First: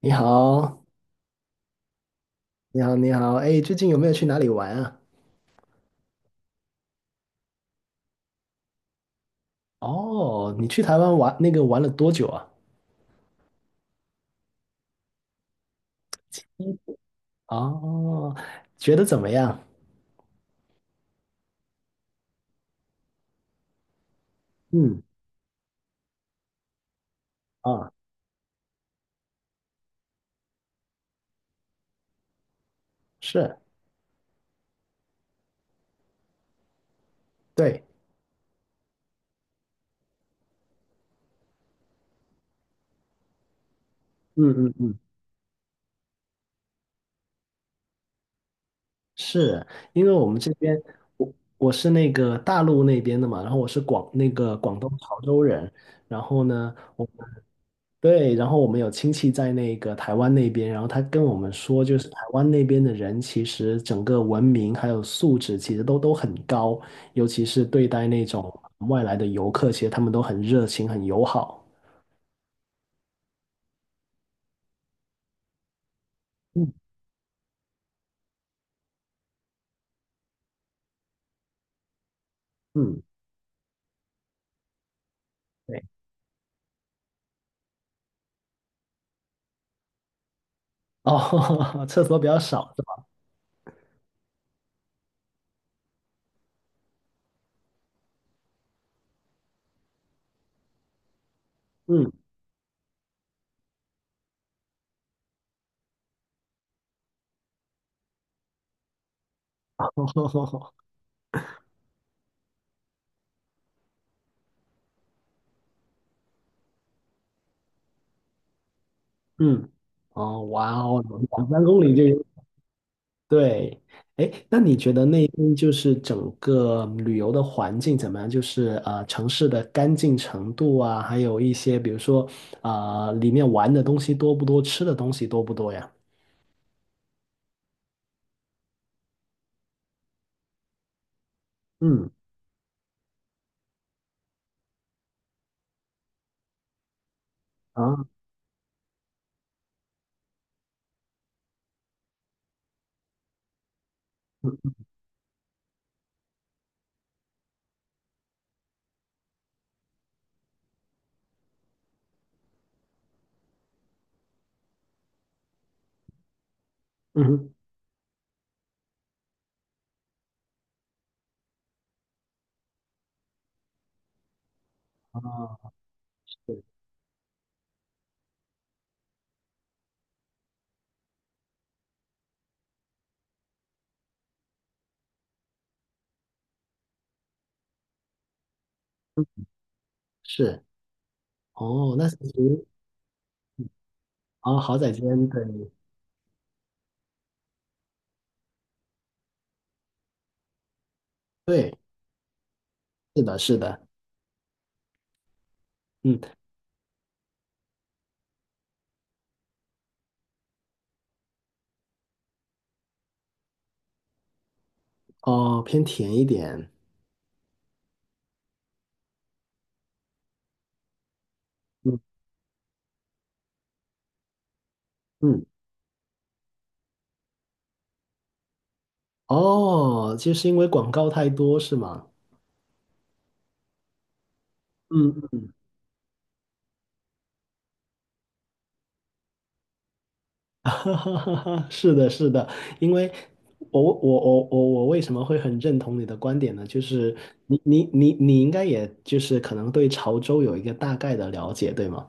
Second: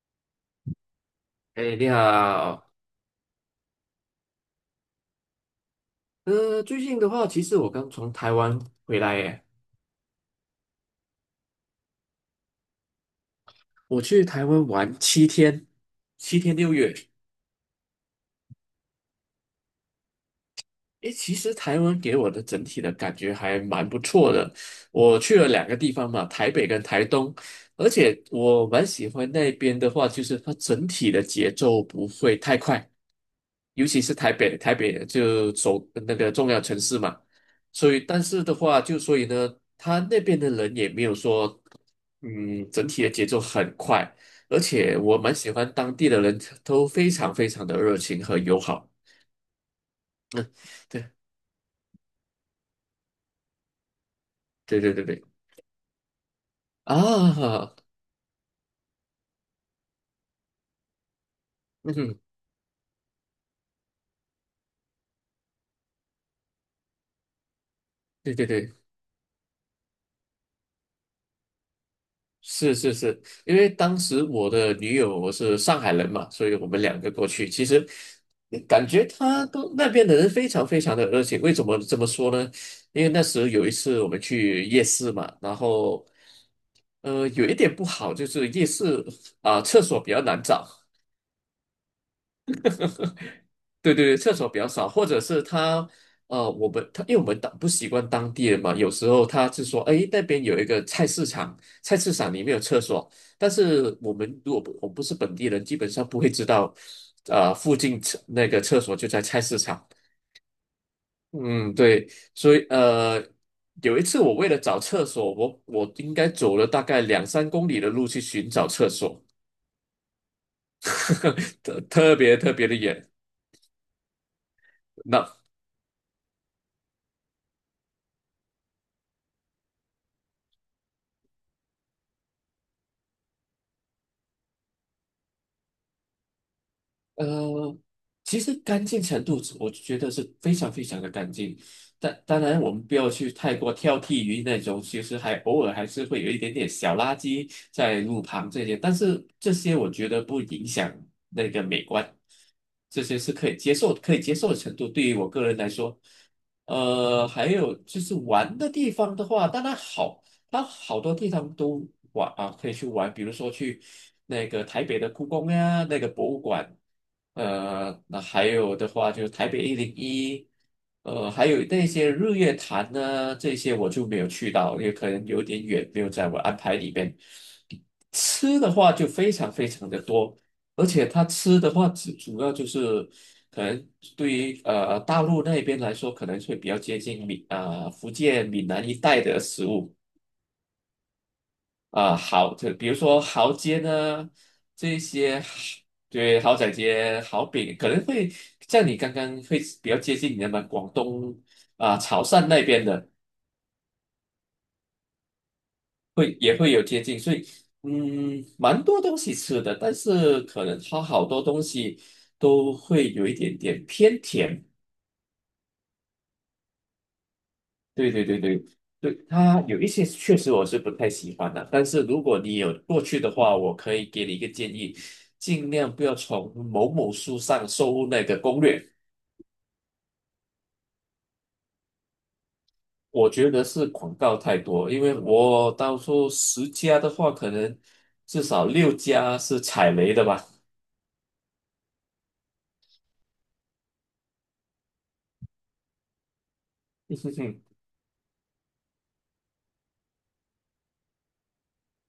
你好，哎，你好。你好，你好，哎，最近有没有去哪里玩啊？最近的话，其实我刚从台湾回来耶。哦，你去台湾玩玩了多久啊？我去台湾玩七天，七天六嗯。月。哦，觉得怎么样？诶，其实台湾给我的整体的感觉还蛮不错的。嗯。我去了两个地方嘛，台北跟台东。而啊。且我蛮喜欢那边的话，就是它整体的节奏不会太快，是。尤其是台北，台北就首那个重要城市嘛。对。所以但是的话，就所以呢，他那边的人也没有说，嗯，整体的节奏很快。嗯而嗯且嗯。我蛮喜欢当地的人都非常非常的热情和友好。是因为我们这边，对我是大陆那边的嘛，然后我是广那个广对东对对潮对。州人，然后呢，我们啊，对，然后我们有亲戚在台湾那边，然后他跟我们说，就是台嗯，湾那边的人其实整个文明还有素质其实都很高，尤其是对待那对对种对，外来的游客，其实他们都很热情、很友好。是是是，因为当时我的女友我是上海人嘛，所以我嗯们两个过去，其实感觉他都那边的人非常非常的热情。为什么这么说呢？嗯，因为那时候有一次我们去夜市嘛，然对。后有一点不好就是夜市啊、厕所比较难找。哦，厕所比较少是吧？对对对，厕所比较少，或者是他我们他因为我们当不习惯当地人嘛，有时候他是说，哎，那边有一个菜市场，菜嗯。市场里面有厕所。但是我们不是本地人，基本上不会知道，附近厕那个厕所就在菜市场。嗯，对，所以有一次我为了找厕所，我应该走了大概两三公里的路去寻找厕所。嗯。哦，哇哦，两三公里就有。特别的远。对。哎，那你觉得那那边就是整个旅游的环境怎么样？就是城市的干净程度啊，还有一些比如说啊、里面玩的东西多不多，吃的东西多不多呀？呃，其实干净程度是我觉得是非常非常的干净。嗯。但当然，我们不要去太过挑剔于那种，其实还偶尔还是会有一点点小垃圾在啊。路旁这些，但是这些我觉得不影响那个美观，这些是可以接受、可以接受的嗯。程度。对于我个人来说，还有就是玩的地方的话，当然好。它好多地方都玩啊，可以去玩，比如说去那个台北的故宫呀，那个博物馆。嗯哼。那还有的话就是台北101，还有那些日月潭呢。这些我就没有去到，也可啊。能有点远，没有在我安是排里边。吃的话就非常非常的多。而且它吃的话主要就是可能对于大陆那边来说，可能会比较接近闽啊、福建闽南一带的食物。是。哦，那其啊，豪，实就比如说豪街呢，啊，豪仔这煎。些对对豪仔街、豪饼可能会像你刚刚会比较接近你那广东对。啊、潮汕那边的，是的，是的。嗯。会也会有接近。所以嗯，蛮多东西吃的，但是可能它好多东西都会有一点点偏甜。哦，偏甜一点。对对对对对，它有一些确实我是不太喜欢的。但嗯是如果你有过去的话，我可以给你一个建议，嗯。尽量不要从某某书上搜那个攻略。哦，就是因为广告太多是吗？我觉得是广告太多，因嗯为嗯。我到时候10家的话，可能至少6家是踩雷的吧。是的，是的，因为我为什么会很认同你的观点呢？就是你 你你你应该也就是可能对潮州有一个大概的了解，对吗？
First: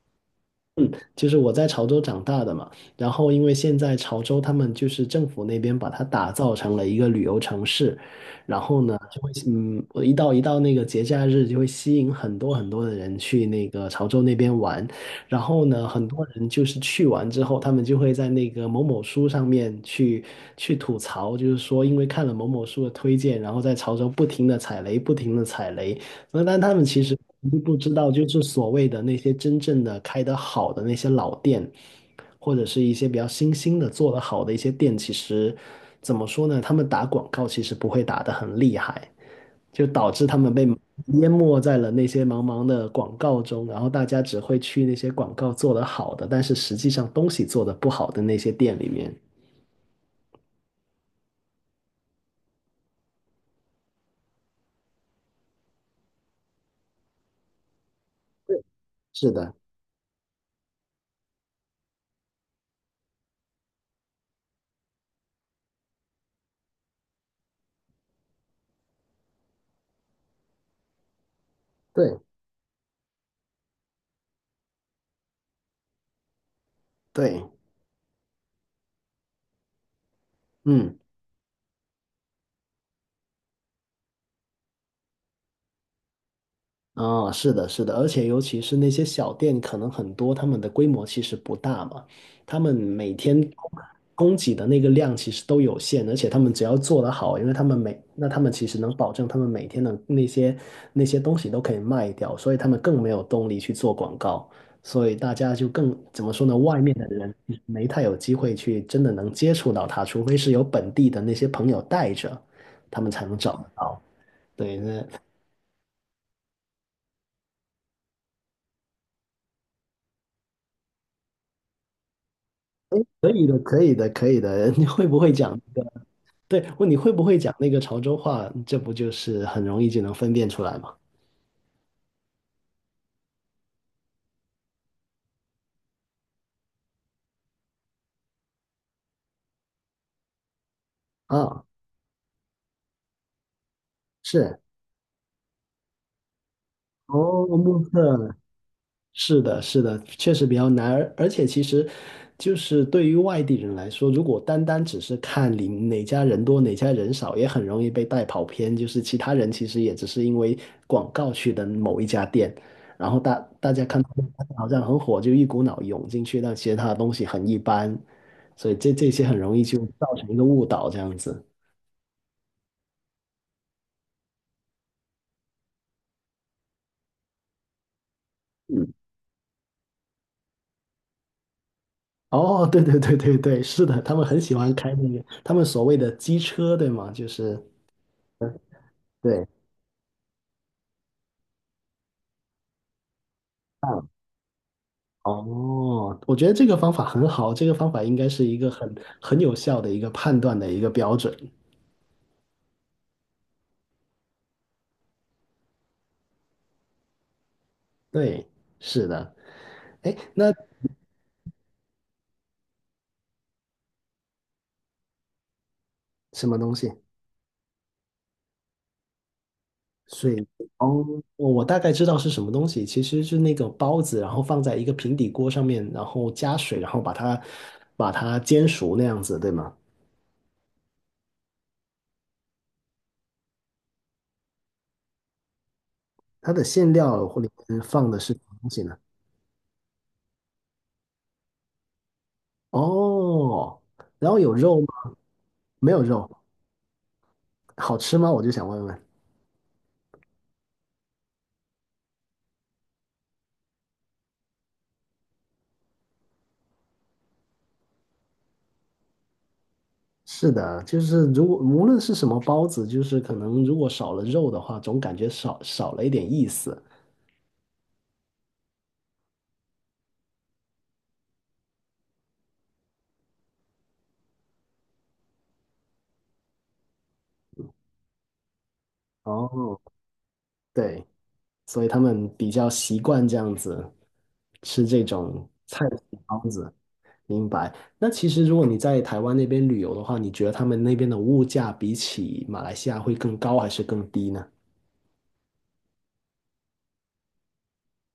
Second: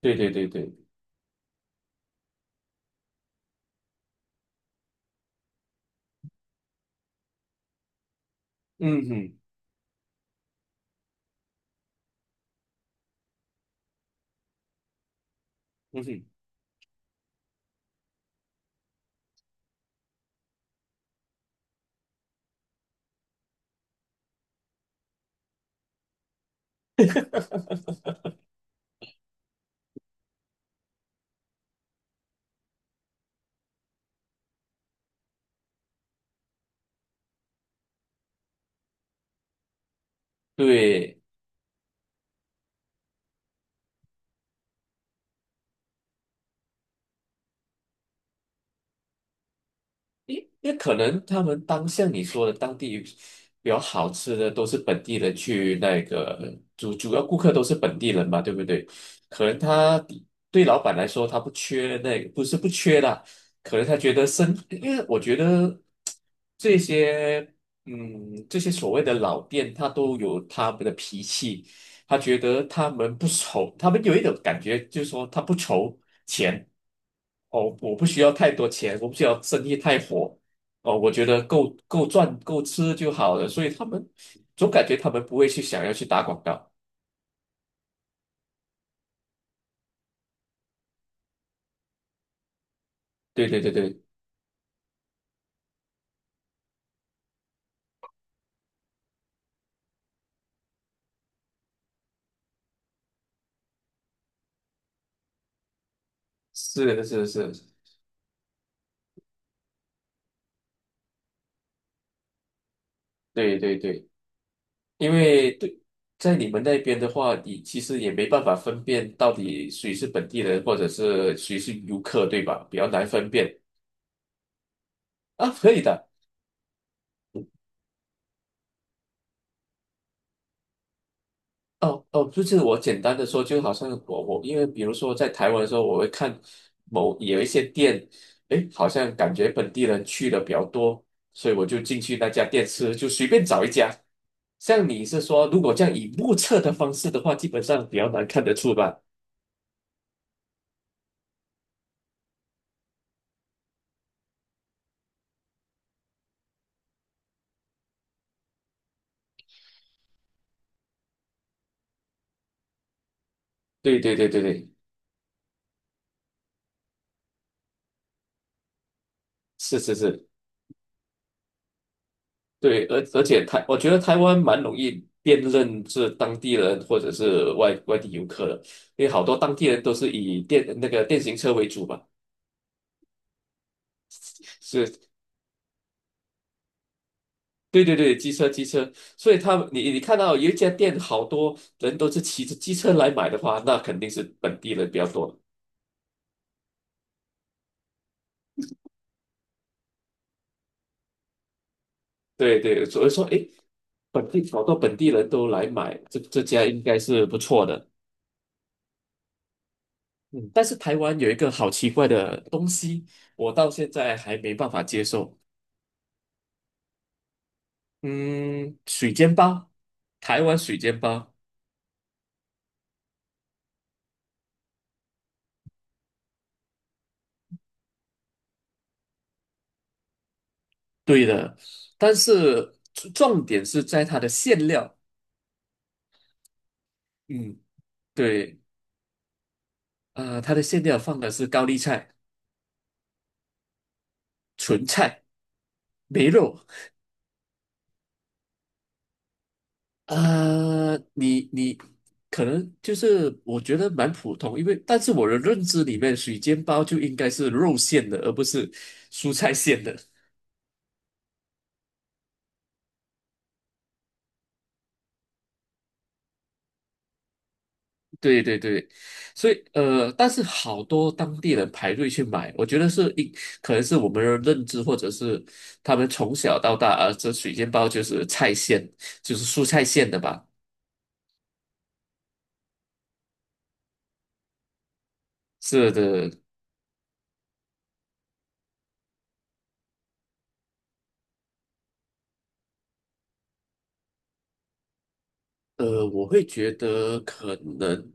对对对对，嗯，就是我在潮州长大的嘛，然后因为现在潮州他们就是政府那边把它打造成了一个旅游城市，然后呢嗯就会哼，嗯，我一到那个节假日就会吸引很多很多的人去潮州那边玩，然后呢嗯很多哼，人就是去完之后，他们就会在那个某某书上面去吐槽，就是说因为看了某某书的推荐，然后在潮州不停的踩雷，不停的踩雷。那但他们其实不知道，就是所谓的那些真正的开得好的那些老店，或者是一些比较新兴的做得好的一些店，其实怎么说呢？他们打广告其实不会打得很厉害，就导致他们被对。淹没在了那些茫茫的广告中，然后大家只会去那些广告做得好的，但是实际上东西做得不好的那些店里面。因为可能他们当像你说的当地比较好吃的都是本地人去那个主要顾客都是本地人嘛，对对。不对？是可的。能他对老板来说他不缺那个，不是不缺啦。可能他觉得生，因为我觉得这些嗯这些所谓的老店，他都有他们的脾气。对他觉得他们不愁，他们有一种感觉就是说他不愁钱。对。哦，我不需要太多钱，我不需要生意太火。嗯。哦，我觉得够赚够吃就好了。所以他们总感觉他们不会去想要去打广告。啊，是的，是的，而且尤其是那些小店，可能很多他们的规模其实不大嘛，他们每天对对对对，供给的那个量其实都有限，而且他们只要做得好，因为他们其实能保证他们每天的那些东西都可以卖掉，所以他们更没有动力去做广告，所以大家就更，怎么说呢，外是面的的是人是，其实没太有机会去真的能接触到他，除非是有本地的那些朋友带着，他们才能找对得对到。对，对，那因为对，在你们那边的话，你其实也没办法分辨到底谁是本地人或者是谁是游客，对吧？比较难分可以辨的，可以的，可以的。你会不会啊，讲可那以个？的。对，问你会不会讲那个潮州话？这不就是很容易就能分辨出来吗？哦哦，就是我简单的说，就好像我因为比如说在台湾的时候，我会看某有一些店，诶，好像感觉本地人去的比较多，所以啊。我就进去那家店吃，就随便找一家。是。像你是说，如果这样以目测的方式的话，哦，基本目上比较难测看得出吧？是的，是的，确实比较难。而且其实，就是对于外地人来说，如果单单只是看你哪家人多哪家人少，也很容易被带跑偏。就是其他人其实也只是因为广告去的某一家店，然后大家对看。对对对好对，像很火，就一股脑涌进去，但其实它的东西很一般，所以这些很容易就是是造是，成一个误导这样子。对，而且台，我觉得台湾蛮容易辨认是当地人或者是外地游客的，嗯。因为好多当地人都是以电那个电行车为主吧。哦，对对对对对，是的，他们很喜欢开那是个他们所谓的机车，对吗？就是对对对，机车机车，所以对。他们你看到有一家店，好多人都是骑着机车来买的话，那肯嗯。定是本地人比较多。哦，我觉得这个方法很好，这个方法应该是一个很有效的一个判断的一个标准。对对，所以说，诶，本地好多本地人都来买，这家应该是不错的。对。是的。哎，嗯，那但是台湾有一个好奇怪的东西，我到现在还没办法接受。什么东西？嗯，水煎包，水台以，湾水煎哦，包，我我大概知道是什么东西，其实是那个包子，然后放在一个平底锅上面，然后加水，然后把它煎熟那样子，对吗？对的。但是重点是在它的馅料。它的馅料或里嗯，面放的是什么对，东西呢？它的馅料放的是高丽菜。哦，然后有肉纯吗？菜没有没肉，肉。好吃吗？我就想问问。你可能就是我觉得蛮普通，因为但是我的认知里面，水煎包就应该是肉馅的，而不是蔬菜馅的。是的，就是如果无论是什么包子，就是可能如果少了肉的话，总感觉少了一点意思。对对对，所以但是好多当地人排队去买，我觉得是一可能是我们的认知，或者是他们从小到大啊，这水煎包就是菜馅，就是蔬哦。菜馅的吧？对，所以他们比较习惯这样子吃这种菜是的的，包子。明白。那其实如果你在台湾那边旅游的话，你觉得他们那边的物价比起马来西亚会更高还是更低呢？我会觉得可能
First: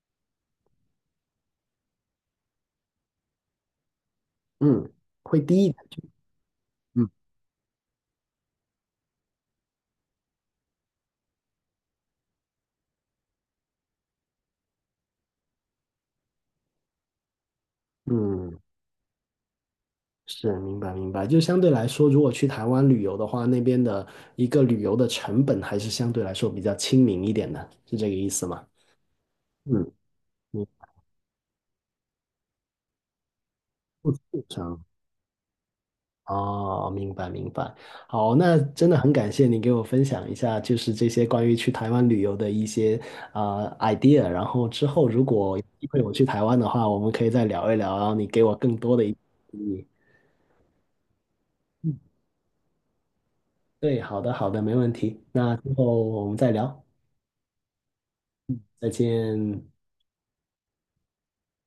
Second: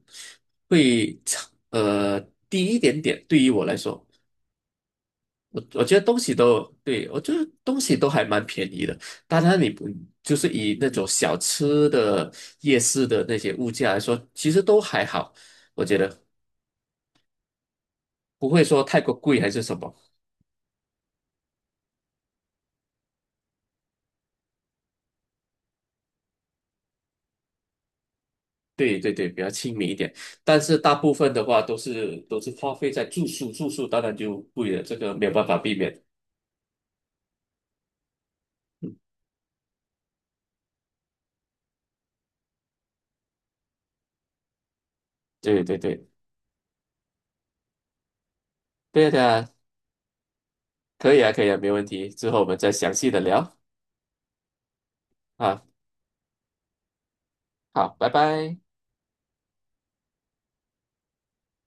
会差低一点点，对于我来说，嗯，会我低一我觉点。得东西都嗯对我觉得东西都还蛮便宜的。当然，你不就是以那种小吃的夜市的那些物价来说，其实都还好，我觉得不嗯。会说太过贵还是什么。是，明白明白。就相对来说，如果去台湾旅游的话，那边的一个旅游的成本还是相对来说比较亲民一点的，是这个意思吗？对对对，比较亲嗯，民一点。但你是大部分的话都是花费在住宿，住宿当然就非贵了，常这个没有办法避免。哦，明白明白。好，那真的很感谢你给我分享一下，就是这些关于去台湾旅游的一些啊、idea。然后之后如果有对对机会对，我去台湾的话，我们可以再聊一聊，然后你给我更多的一对些的。建议。可以啊，可以啊，没问嗯，题。之后我们再详细的聊对，好的好的，没问题。那啊。之后我们再聊，好，拜拜。再见。